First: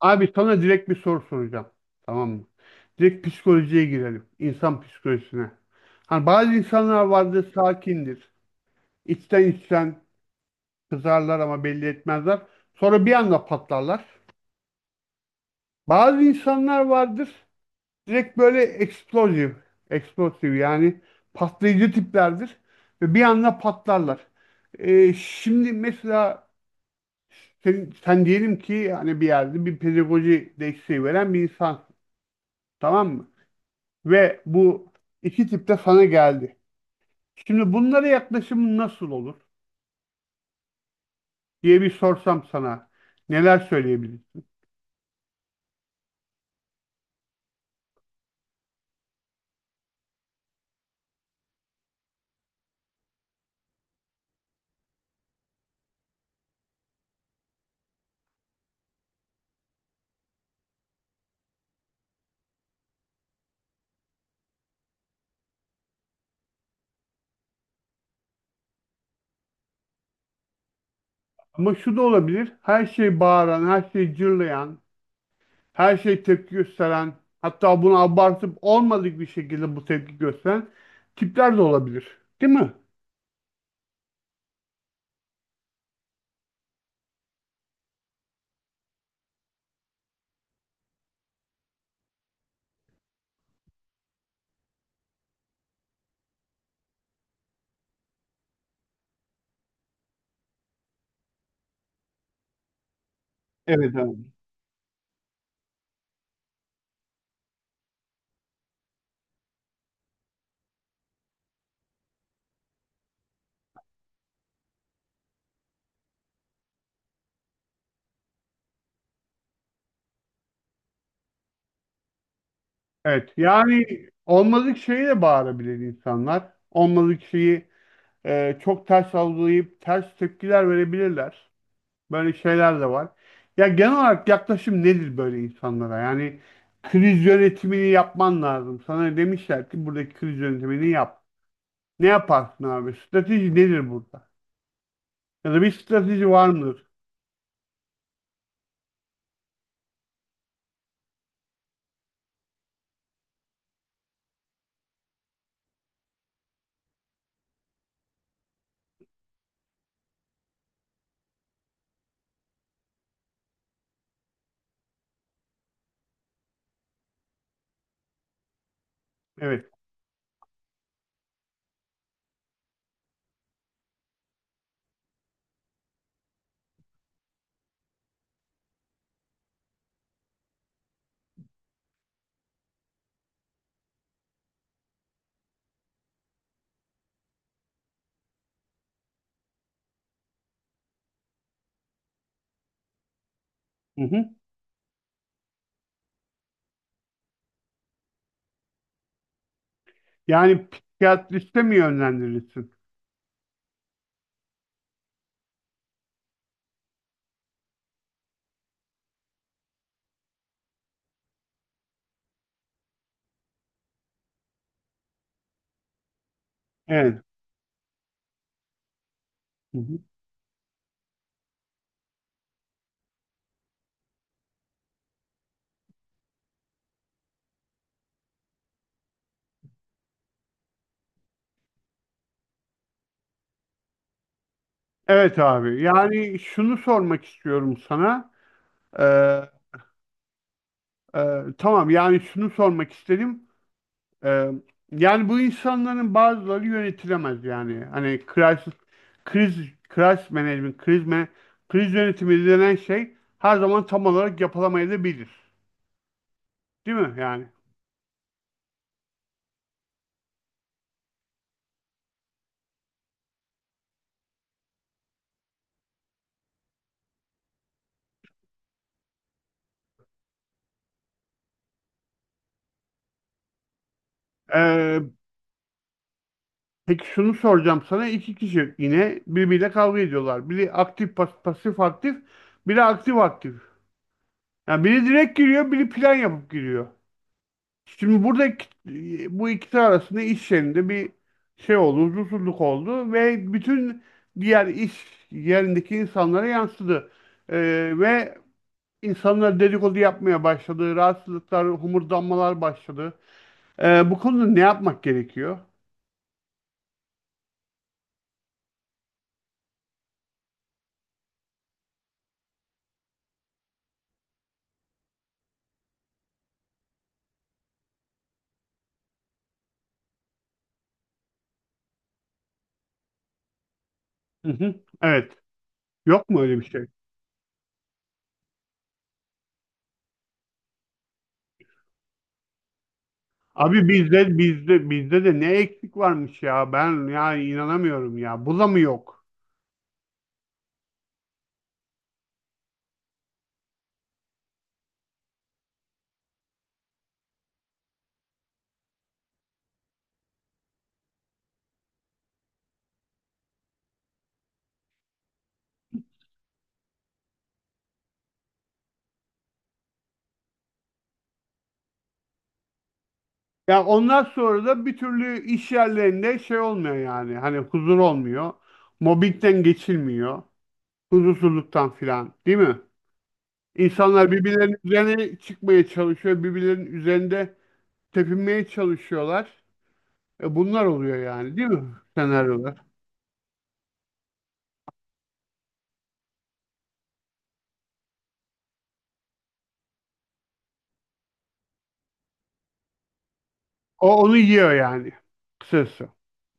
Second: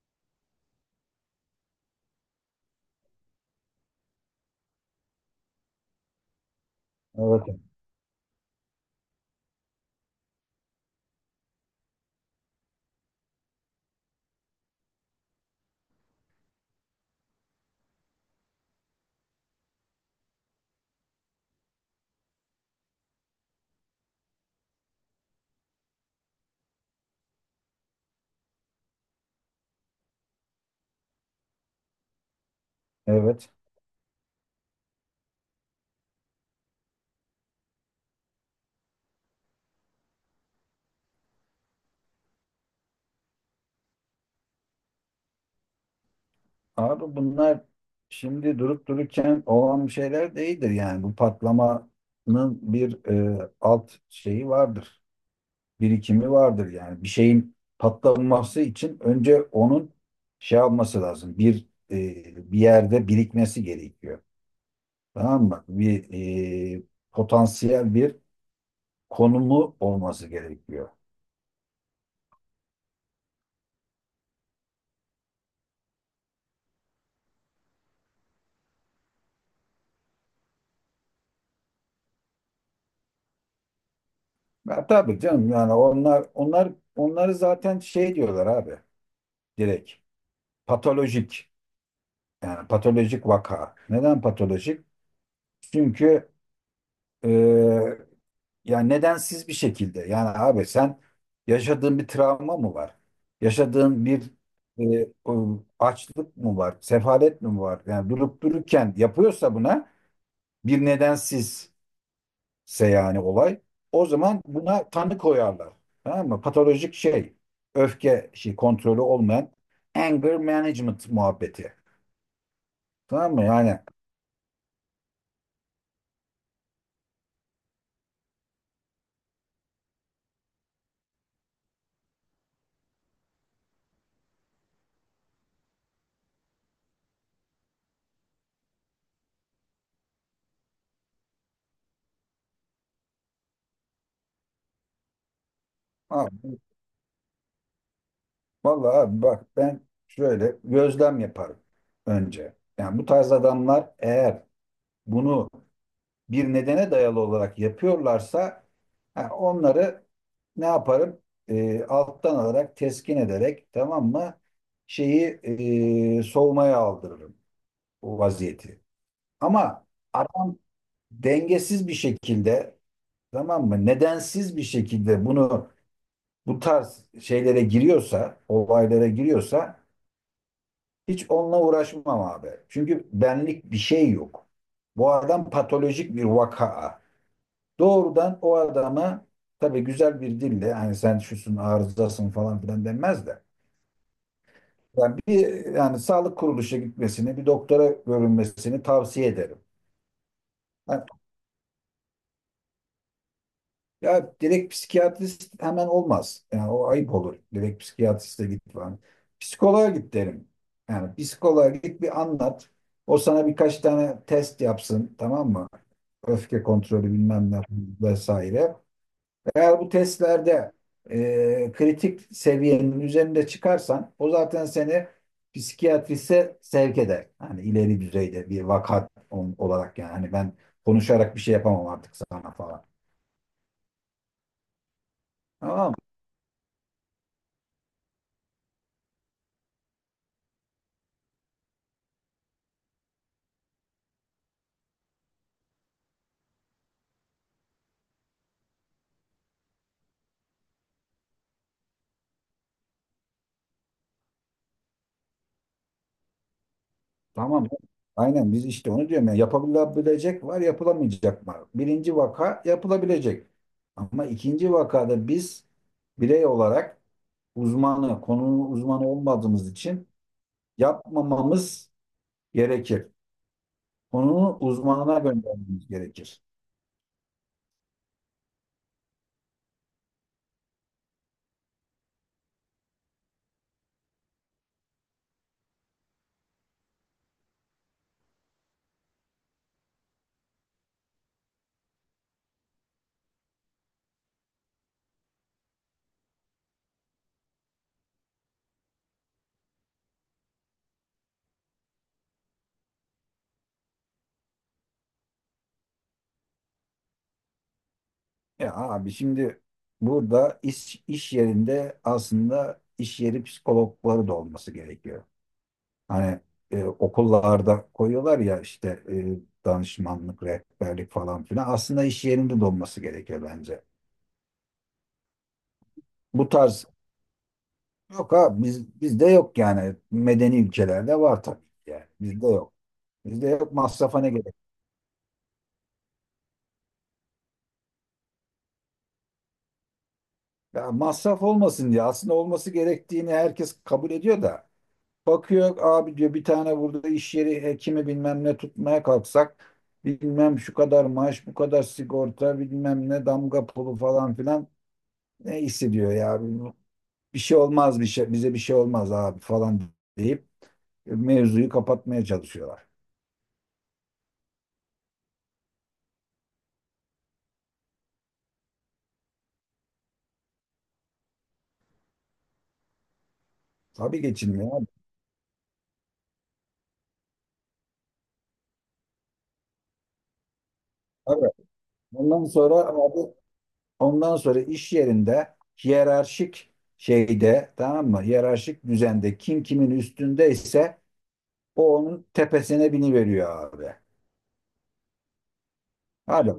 Abi sana direkt bir soru soracağım. Tamam mı? Direkt psikolojiye girelim. İnsan psikolojisine. Hani bazı insanlar vardır Evet, sakindir. İçten içten kızarlar ama belli etmezler. Sonra bir anda patlarlar. Bazı insanlar vardır. Direkt böyle eksplosif. Eksplosif yani patlayıcı tiplerdir. Ve bir anda patlarlar. Şimdi mesela sen diyelim ki hani bir yerde bir pedagoji desteği veren bir insan. Tamam mı? evet. Ve bu iki tip de sana geldi. Şimdi bunlara yaklaşımın nasıl olur diye bir sorsam sana neler söyleyebilirsin? Abi bunlar şimdi durup dururken olan bir şeyler değildir yani. Bu patlamanın bir alt şeyi vardır. Birikimi vardır yani. Bir şeyin patlaması için önce onun şey yapması lazım. Bir bir yerde birikmesi gerekiyor. Tamam mı? Bir e, potansiyel bir konumu olması gerekiyor. Ama şu da olabilir. Her şey bağıran, her şey cırlayan, her şey tepki gösteren, hatta bunu abartıp olmadık bir şekilde bu tepki gösteren tipler de olabilir. Değil mi? Ya, tabii canım yani onlar onları zaten şey diyorlar abi, direkt patolojik. Yani patolojik vaka. Neden patolojik? Çünkü e, yani nedensiz bir şekilde. Yani abi sen yaşadığın bir travma mı var? Evet Yaşadığın abi. bir o açlık mı var? Sefalet mi var? Yani durup dururken yapıyorsa buna bir nedensizse yani olay. O zaman buna tanı koyarlar. Tamam mı? Patolojik şey. Öfke şey kontrolü olmayan anger management muhabbeti. Evet. Tamam mı? Yani Yani olmadık şeyi de bağırabilir insanlar. Olmadık şeyi çok ters algılayıp ters tepkiler verebilirler. Böyle şeyler de var. Ya genel olarak yaklaşım nedir böyle insanlara? Yani kriz yönetimini yapman lazım. Sana demişler ki buradaki kriz yönetimini yap. Ne yaparsın abi? Strateji nedir burada? Ya da bir strateji var abi, mıdır? vallahi abi bak ben şöyle gözlem yaparım önce. Yani bu tarz adamlar eğer bunu bir nedene dayalı olarak yapıyorlarsa ha, onları ne yaparım? Alttan alarak, teskin ederek, tamam mı? Şeyi soğumaya aldırırım o vaziyeti. Evet. Ama adam dengesiz bir şekilde, tamam mı? Nedensiz bir şekilde bunu bu tarz şeylere giriyorsa, olaylara giriyorsa, hiç onunla uğraşmam abi. Çünkü benlik bir şey yok. Bu adam patolojik bir vaka. Doğrudan o adama tabii güzel bir dille hani sen şusun arızasın falan filan denmez de. Hı hı. Yani bir yani sağlık kuruluşa gitmesini, bir doktora görünmesini tavsiye ederim. Yani Yani psikiyatriste mi yönlendirirsin? ya direkt psikiyatrist hemen olmaz. Yani o ayıp olur. Direkt psikiyatriste git falan. Psikoloğa git derim. Yani psikoloğa git bir anlat. O sana birkaç tane test yapsın, tamam mı? Öfke kontrolü Evet. bilmem ne vesaire. Hı Eğer bu hı. testlerde kritik seviyenin üzerinde çıkarsan o zaten seni psikiyatrise sevk eder. Hani ileri düzeyde bir vaka on- olarak yani. Hani ben konuşarak bir şey yapamam artık sana falan. Evet abi. Tamam Yani şunu sormak istiyorum sana. Ee, e, tamam yani şunu sormak istedim. Ee, Yani bu insanların bazıları yönetilemez yani. Hani crisis, kriz, crisis management, kriz yönetimi denen şey her zaman tam olarak yapılamayabilir. Değil mi yani? Tamam. Aynen biz işte onu diyorum ya. Yapılabilecek var, yapılamayacak var. Birinci vaka yapılabilecek. Ama ikinci vakada biz birey olarak uzmanı, konunun uzmanı olmadığımız için yapmamamız gerekir. Konunun Ee, uzmanına göndermemiz gerekir. peki şunu soracağım sana. İki kişi yine birbiriyle kavga ediyorlar. Biri pasif aktif, biri aktif aktif. Yani biri direkt giriyor, biri plan yapıp giriyor. Şimdi buradaki bu ikisi arasında iş yerinde bir şey oldu, huzursuzluk oldu ve bütün diğer iş yerindeki insanlara yansıdı. Ve insanlar dedikodu yapmaya başladı, rahatsızlıklar, homurdanmalar başladı. Bu konuda ne yapmak gerekiyor? Ya abi şimdi burada iş yerinde aslında iş yeri psikologları da olması gerekiyor. Hani okullarda koyuyorlar ya işte danışmanlık, rehberlik falan filan. Aslında iş yerinde de olması gerekiyor bence. Hı hı. Evet. Yok mu Bu öyle bir şey? tarz yok, ha bizde yok yani. Medeni ülkelerde var tabii ki yani. Bizde yok. Bizde yok, Abi masrafa ne bizde gerek? bizde bizde de ne eksik varmış ya. Ben yani inanamıyorum ya. Bu da mı yok? Ya masraf olmasın diye aslında olması gerektiğini herkes kabul ediyor da. Bakıyor abi, diyor bir tane burada iş yeri hekimi bilmem ne tutmaya kalksak bilmem şu kadar maaş bu kadar sigorta bilmem ne damga pulu falan filan, ne hissediyor ya, bir şey olmaz bir şey, bize bir şey olmaz abi falan deyip mevzuyu kapatmaya çalışıyorlar. Ya ondan sonra da bir türlü iş yerlerinde şey olmuyor yani. Hani huzur olmuyor. Mobbingden geçilmiyor. Huzursuzluktan filan, değil mi? Tabii İnsanlar geçinmiyor birbirlerinin abi. üzerine çıkmaya çalışıyor. Birbirlerinin üzerinde tepinmeye çalışıyorlar. E bunlar oluyor Tabii. yani, değil mi? Ondan sonra Senaryolar. abi, ondan sonra iş yerinde hiyerarşik şeyde, tamam mı? Hiyerarşik düzende kim kimin üstündeyse o onun tepesine biniveriyor abi. O onu yiyor yani. Kısası. Hadi.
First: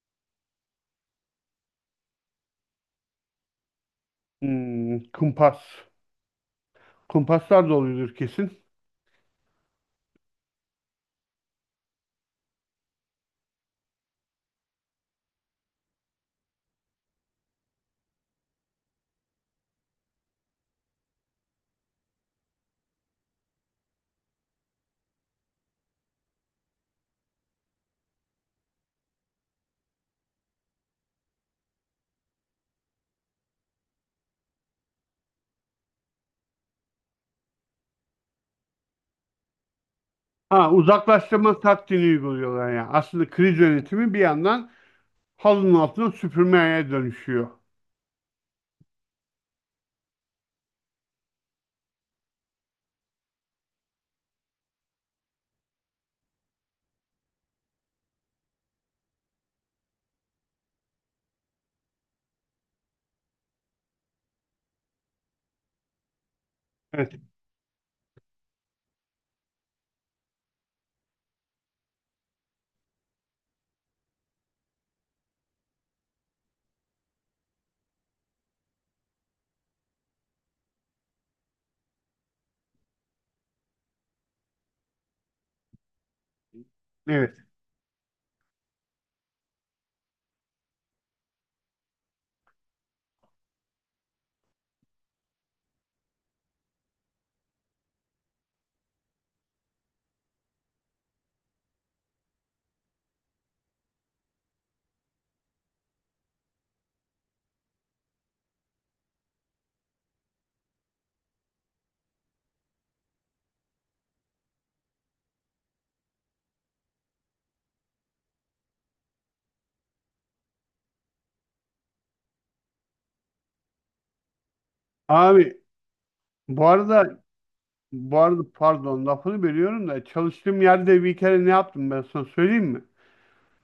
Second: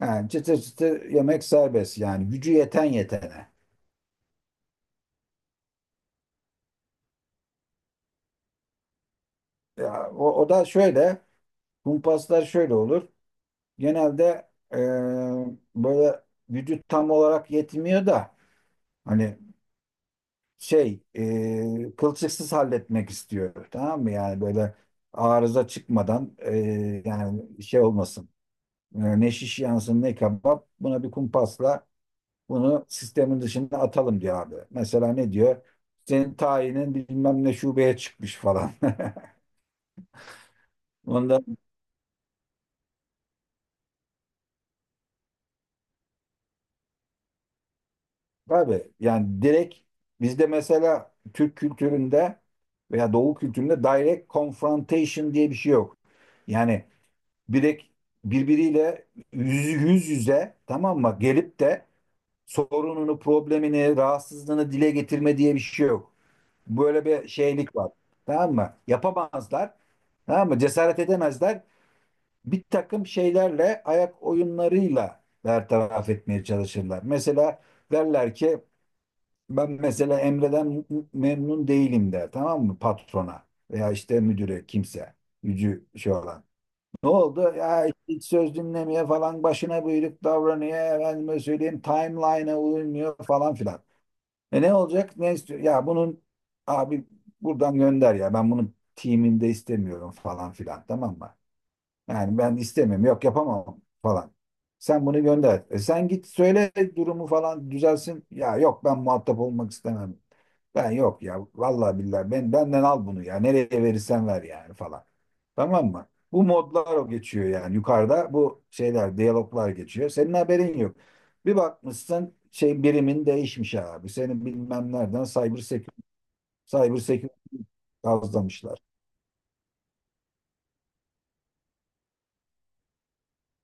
Yani çıtır çıtır yemek serbest yani, gücü yeten yetene. Hmm, kumpas. Kumpaslar da oluyordur kesin. Ya, o da şöyle, kumpaslar şöyle olur. Genelde böyle vücut tam olarak yetmiyor da hani şey kılçıksız halletmek istiyor, tamam mı? Yani böyle arıza çıkmadan, yani şey olmasın. E, ne şiş yansın ne kebap, buna bir kumpasla bunu sistemin dışında atalım diyor abi, mesela ne diyor, senin tayinin bilmem ne şubeye çıkmış falan. Ha, Ondan uzaklaştırma taktiğini uyguluyorlar yani. Aslında kriz yönetimi bir yandan halının altına süpürmeye dönüşüyor. tabii yani direkt bizde mesela Türk kültüründe veya Doğu kültüründe direct confrontation diye bir şey yok. Yani direkt birbiriyle yüz yüze, tamam mı, gelip de sorununu, problemini, rahatsızlığını dile getirme diye bir şey yok. Böyle Evet, bir şeylik var. Tamam mı? Yapamazlar. Tamam mı? Cesaret edemezler. Bir takım şeylerle, ayak oyunlarıyla bertaraf etmeye çalışırlar. Mesela derler ki ben mesela Emre'den memnun değilim der, tamam mı, patrona veya işte müdüre kimse gücü şey olan. Ne evet. oldu? Ya işte hiç söz dinlemiyor falan, başına buyruk davranıyor, efendime söyleyeyim timeline'a uymuyor falan filan. E ne olacak? Ne istiyor? Ya bunun abi buradan gönder ya, ben bunun timinde istemiyorum falan filan, tamam mı? Yani ben istemem, yok yapamam falan. Sen bunu gönder. E sen git söyle, durumu falan düzelsin. Ya yok, ben muhatap olmak istemem. Ben yok ya, vallahi billahi ben, benden al bunu ya. Nereye verirsen ver yani falan. Tamam mı? Bu modlar o geçiyor yani, yukarıda bu şeyler, diyaloglar geçiyor. Senin haberin yok. Bir bakmışsın şey, birimin değişmiş abi. Seni bilmem nereden cyber Abi security, bu cyber arada security bu arada kazlamışlar. pardon lafını bölüyorum da çalıştığım yerde bir kere ne yaptım ben sana söyleyeyim mi?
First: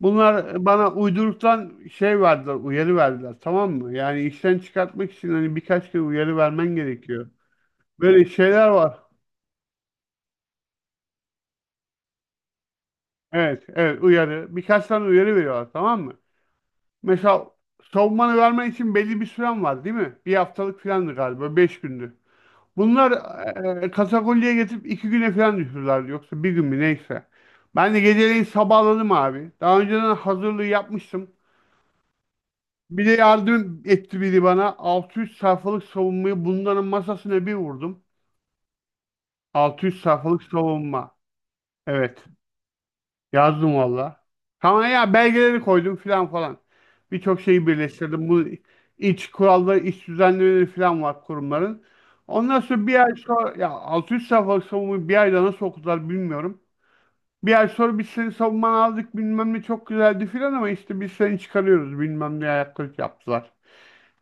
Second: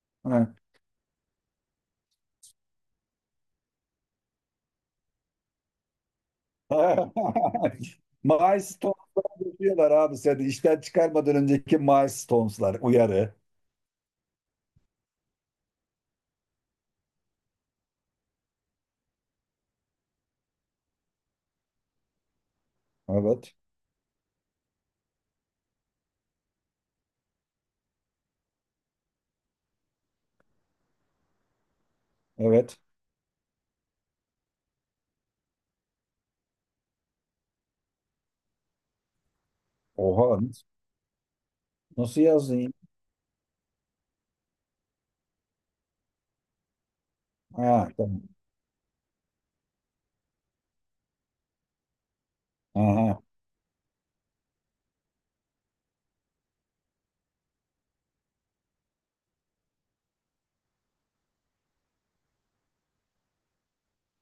Bunlar bana uyduruktan şey verdiler, uyarı verdiler tamam mı? Yani işten çıkartmak için hani birkaç kere uyarı vermen gerekiyor. Böyle şeyler var. Milestones'lar yapıyorlar abi seni. İşten çıkarmadan önceki milestones'lar uyarı. Evet, evet uyarı. Birkaç tane uyarı veriyorlar tamam mı? Mesela savunmanı vermen için belli bir süren var değil mi? Bir haftalık filandı galiba, beş gündü. Bunlar Evet. Katakulliye getirip iki güne falan düşürürlerdi. Yoksa bir gün mü neyse. Ben de geceleyin sabahladım abi. Daha önceden hazırlığı yapmıştım. Evet. Bir de yardım etti biri bana. 600 sayfalık savunmayı bunların masasına bir vurdum. Altı yüz Oha. sayfalık savunma. Nasıl Evet. yazdın ya? Yazdım valla. Tamam ya belgeleri koydum filan falan. Birçok şeyi Ha, tamam. birleştirdim. Bu iç kuralları, iç düzenlemeleri filan var kurumların. Ondan sonra bir ay Aha. sonra ya 600 sayfalık savunmayı bir ayda nasıl okudular bilmiyorum. Bir ay sonra biz seni savunmanı aldık bilmem ne çok güzeldi filan ama işte biz seni çıkarıyoruz bilmem ne ayaklık yaptılar.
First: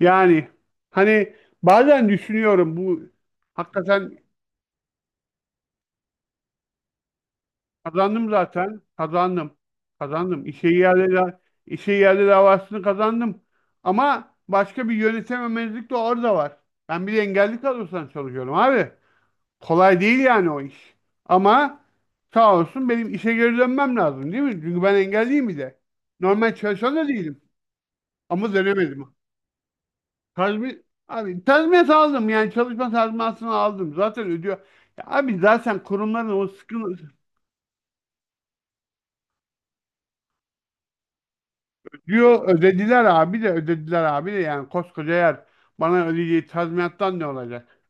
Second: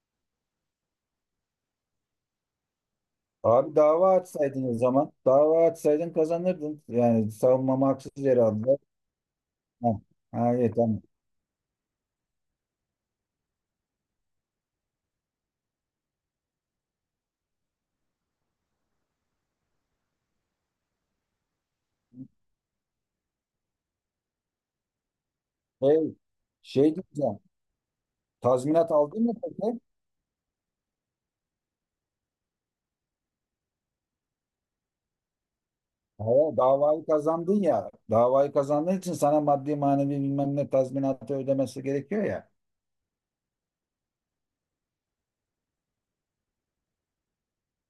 Yani hani bazen düşünüyorum bu Abi dava hakikaten açsaydın o zaman. Dava açsaydın kazanırdın. Yani savunmamı haksız Kazandım yere aldılar. zaten. Kazandım. Ha. Kazandım. Ha, İşe evet, tamam. yerli, işe yerli davasını kazandım. Ama başka bir yönetememezlik de orada var. Ben bir de engelli kadrosundan çalışıyorum abi. Kolay değil yani o iş. Ama sağ olsun benim işe geri dönmem lazım değil mi? Çünkü ben engelliyim bir de. Şey, Normal şey, çalışan da diyeceğim. değilim. Ama Tazminat dönemedim. aldın mı peki? Abi tazminat aldım yani çalışma tazminatını aldım. Zaten ödüyor. Ya abi zaten Ha, kurumların o davayı sıkıntı, kazandın ya. Davayı kazandığın için sana maddi manevi bilmem ne tazminatı ödemesi gerekiyor diyor ya. ödediler abi de ödediler abi de yani koskoca yer bana ödeyeceği tazminattan ne olacak?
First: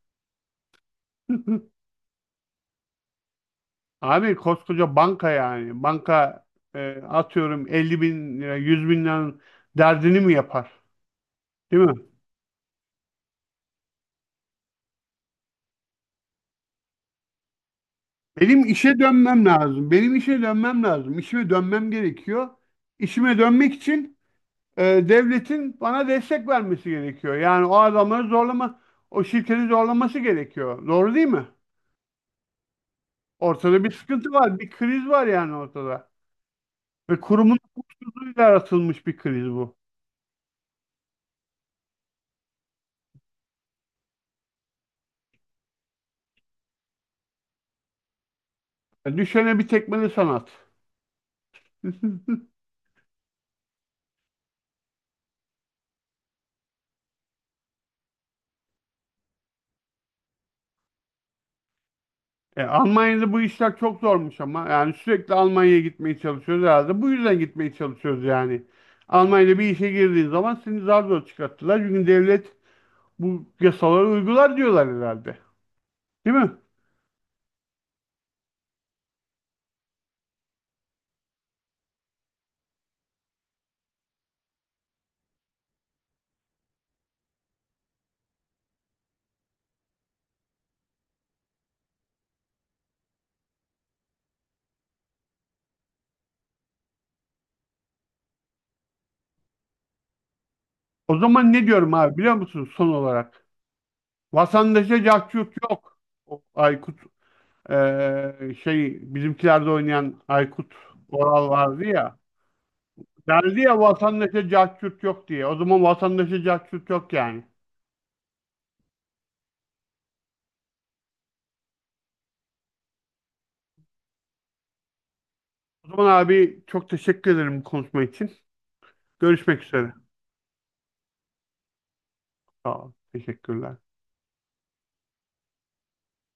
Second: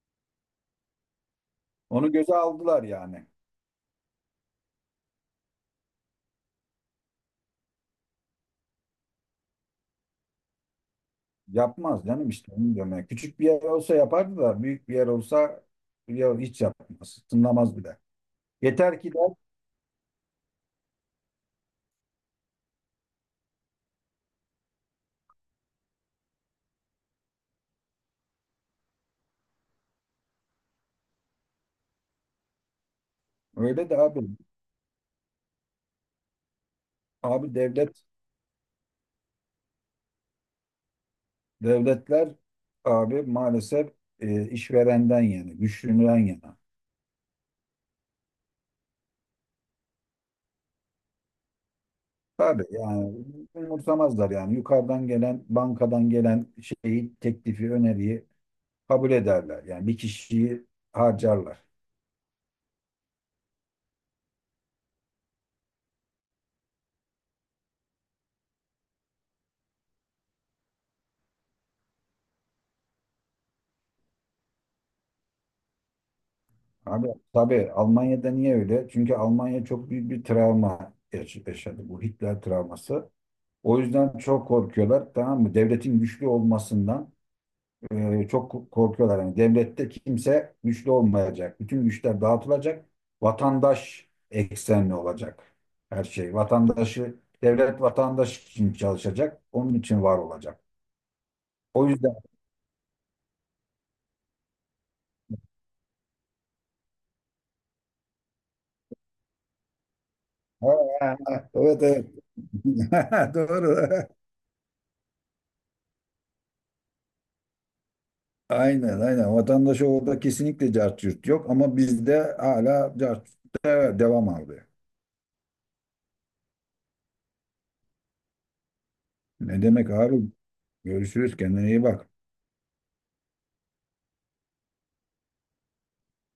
Onu göze aldılar yani. Abi koskoca banka yani banka atıyorum 50 bin lira 100 bin liranın derdini mi yapar? Değil mi? Yapmaz canım, işte onu diyorum. Yani küçük bir yer olsa yapardı da büyük bir yer olsa ya hiç yapmaz. Tınlamaz bile. Benim işe Yeter ki de dönmem lazım. Benim işe dönmem lazım. İşime dönmem gerekiyor. İşime dönmek için devletin bana destek vermesi gerekiyor. Yani o adamları zorlama, o şirketi zorlaması gerekiyor. Doğru değil mi? Ortada öyle bir de abi. sıkıntı var, bir kriz var yani ortada. Ve Abi kurumun devlet, hukuksuzluğuyla yaratılmış bir kriz bu. devletler abi maalesef işverenden yani güçlüden yana. E, düşene bir tekmeli sanat. Tabii yani umursamazlar yani, yukarıdan gelen, bankadan gelen şeyi, teklifi, öneriyi kabul ederler. Yani bir kişiyi harcarlar. E, Almanya'da bu işler çok zormuş ama. Yani sürekli Almanya'ya gitmeye çalışıyoruz herhalde. Bu yüzden gitmeye çalışıyoruz yani. Almanya'da bir işe girdiğin zaman seni zar zor çıkarttılar. Çünkü devlet bu yasaları uygular diyorlar herhalde. Değil mi? Abi tabii Almanya'da niye öyle? Çünkü Almanya çok büyük bir travma yaşadı, bu Hitler travması. O yüzden çok korkuyorlar, tamam mı? Devletin güçlü olmasından çok korkuyorlar. Yani devlette kimse güçlü olmayacak. Bütün güçler dağıtılacak. Vatandaş eksenli olacak her şey. Vatandaşı, devlet vatandaş için çalışacak. Onun için var olacak. O zaman ne O diyorum yüzden abi biliyor musun son olarak? Vatandaşa cahçurt yok. O Aykut bizimkilerde oynayan Aykut Oral evet, vardı evet. ya. Geldi ya Doğru. vatandaşa cahçurt yok diye. O zaman vatandaşa cahçurt yok yani. Aynen, aynen. Vatandaşa orada kesinlikle cart curt yok, ama bizde hala cart curt da devam abi. O zaman abi çok teşekkür ederim konuşma için. Ne Görüşmek demek üzere. abi? Görüşürüz. Kendine iyi bak. Sağ ol. Teşekkürler.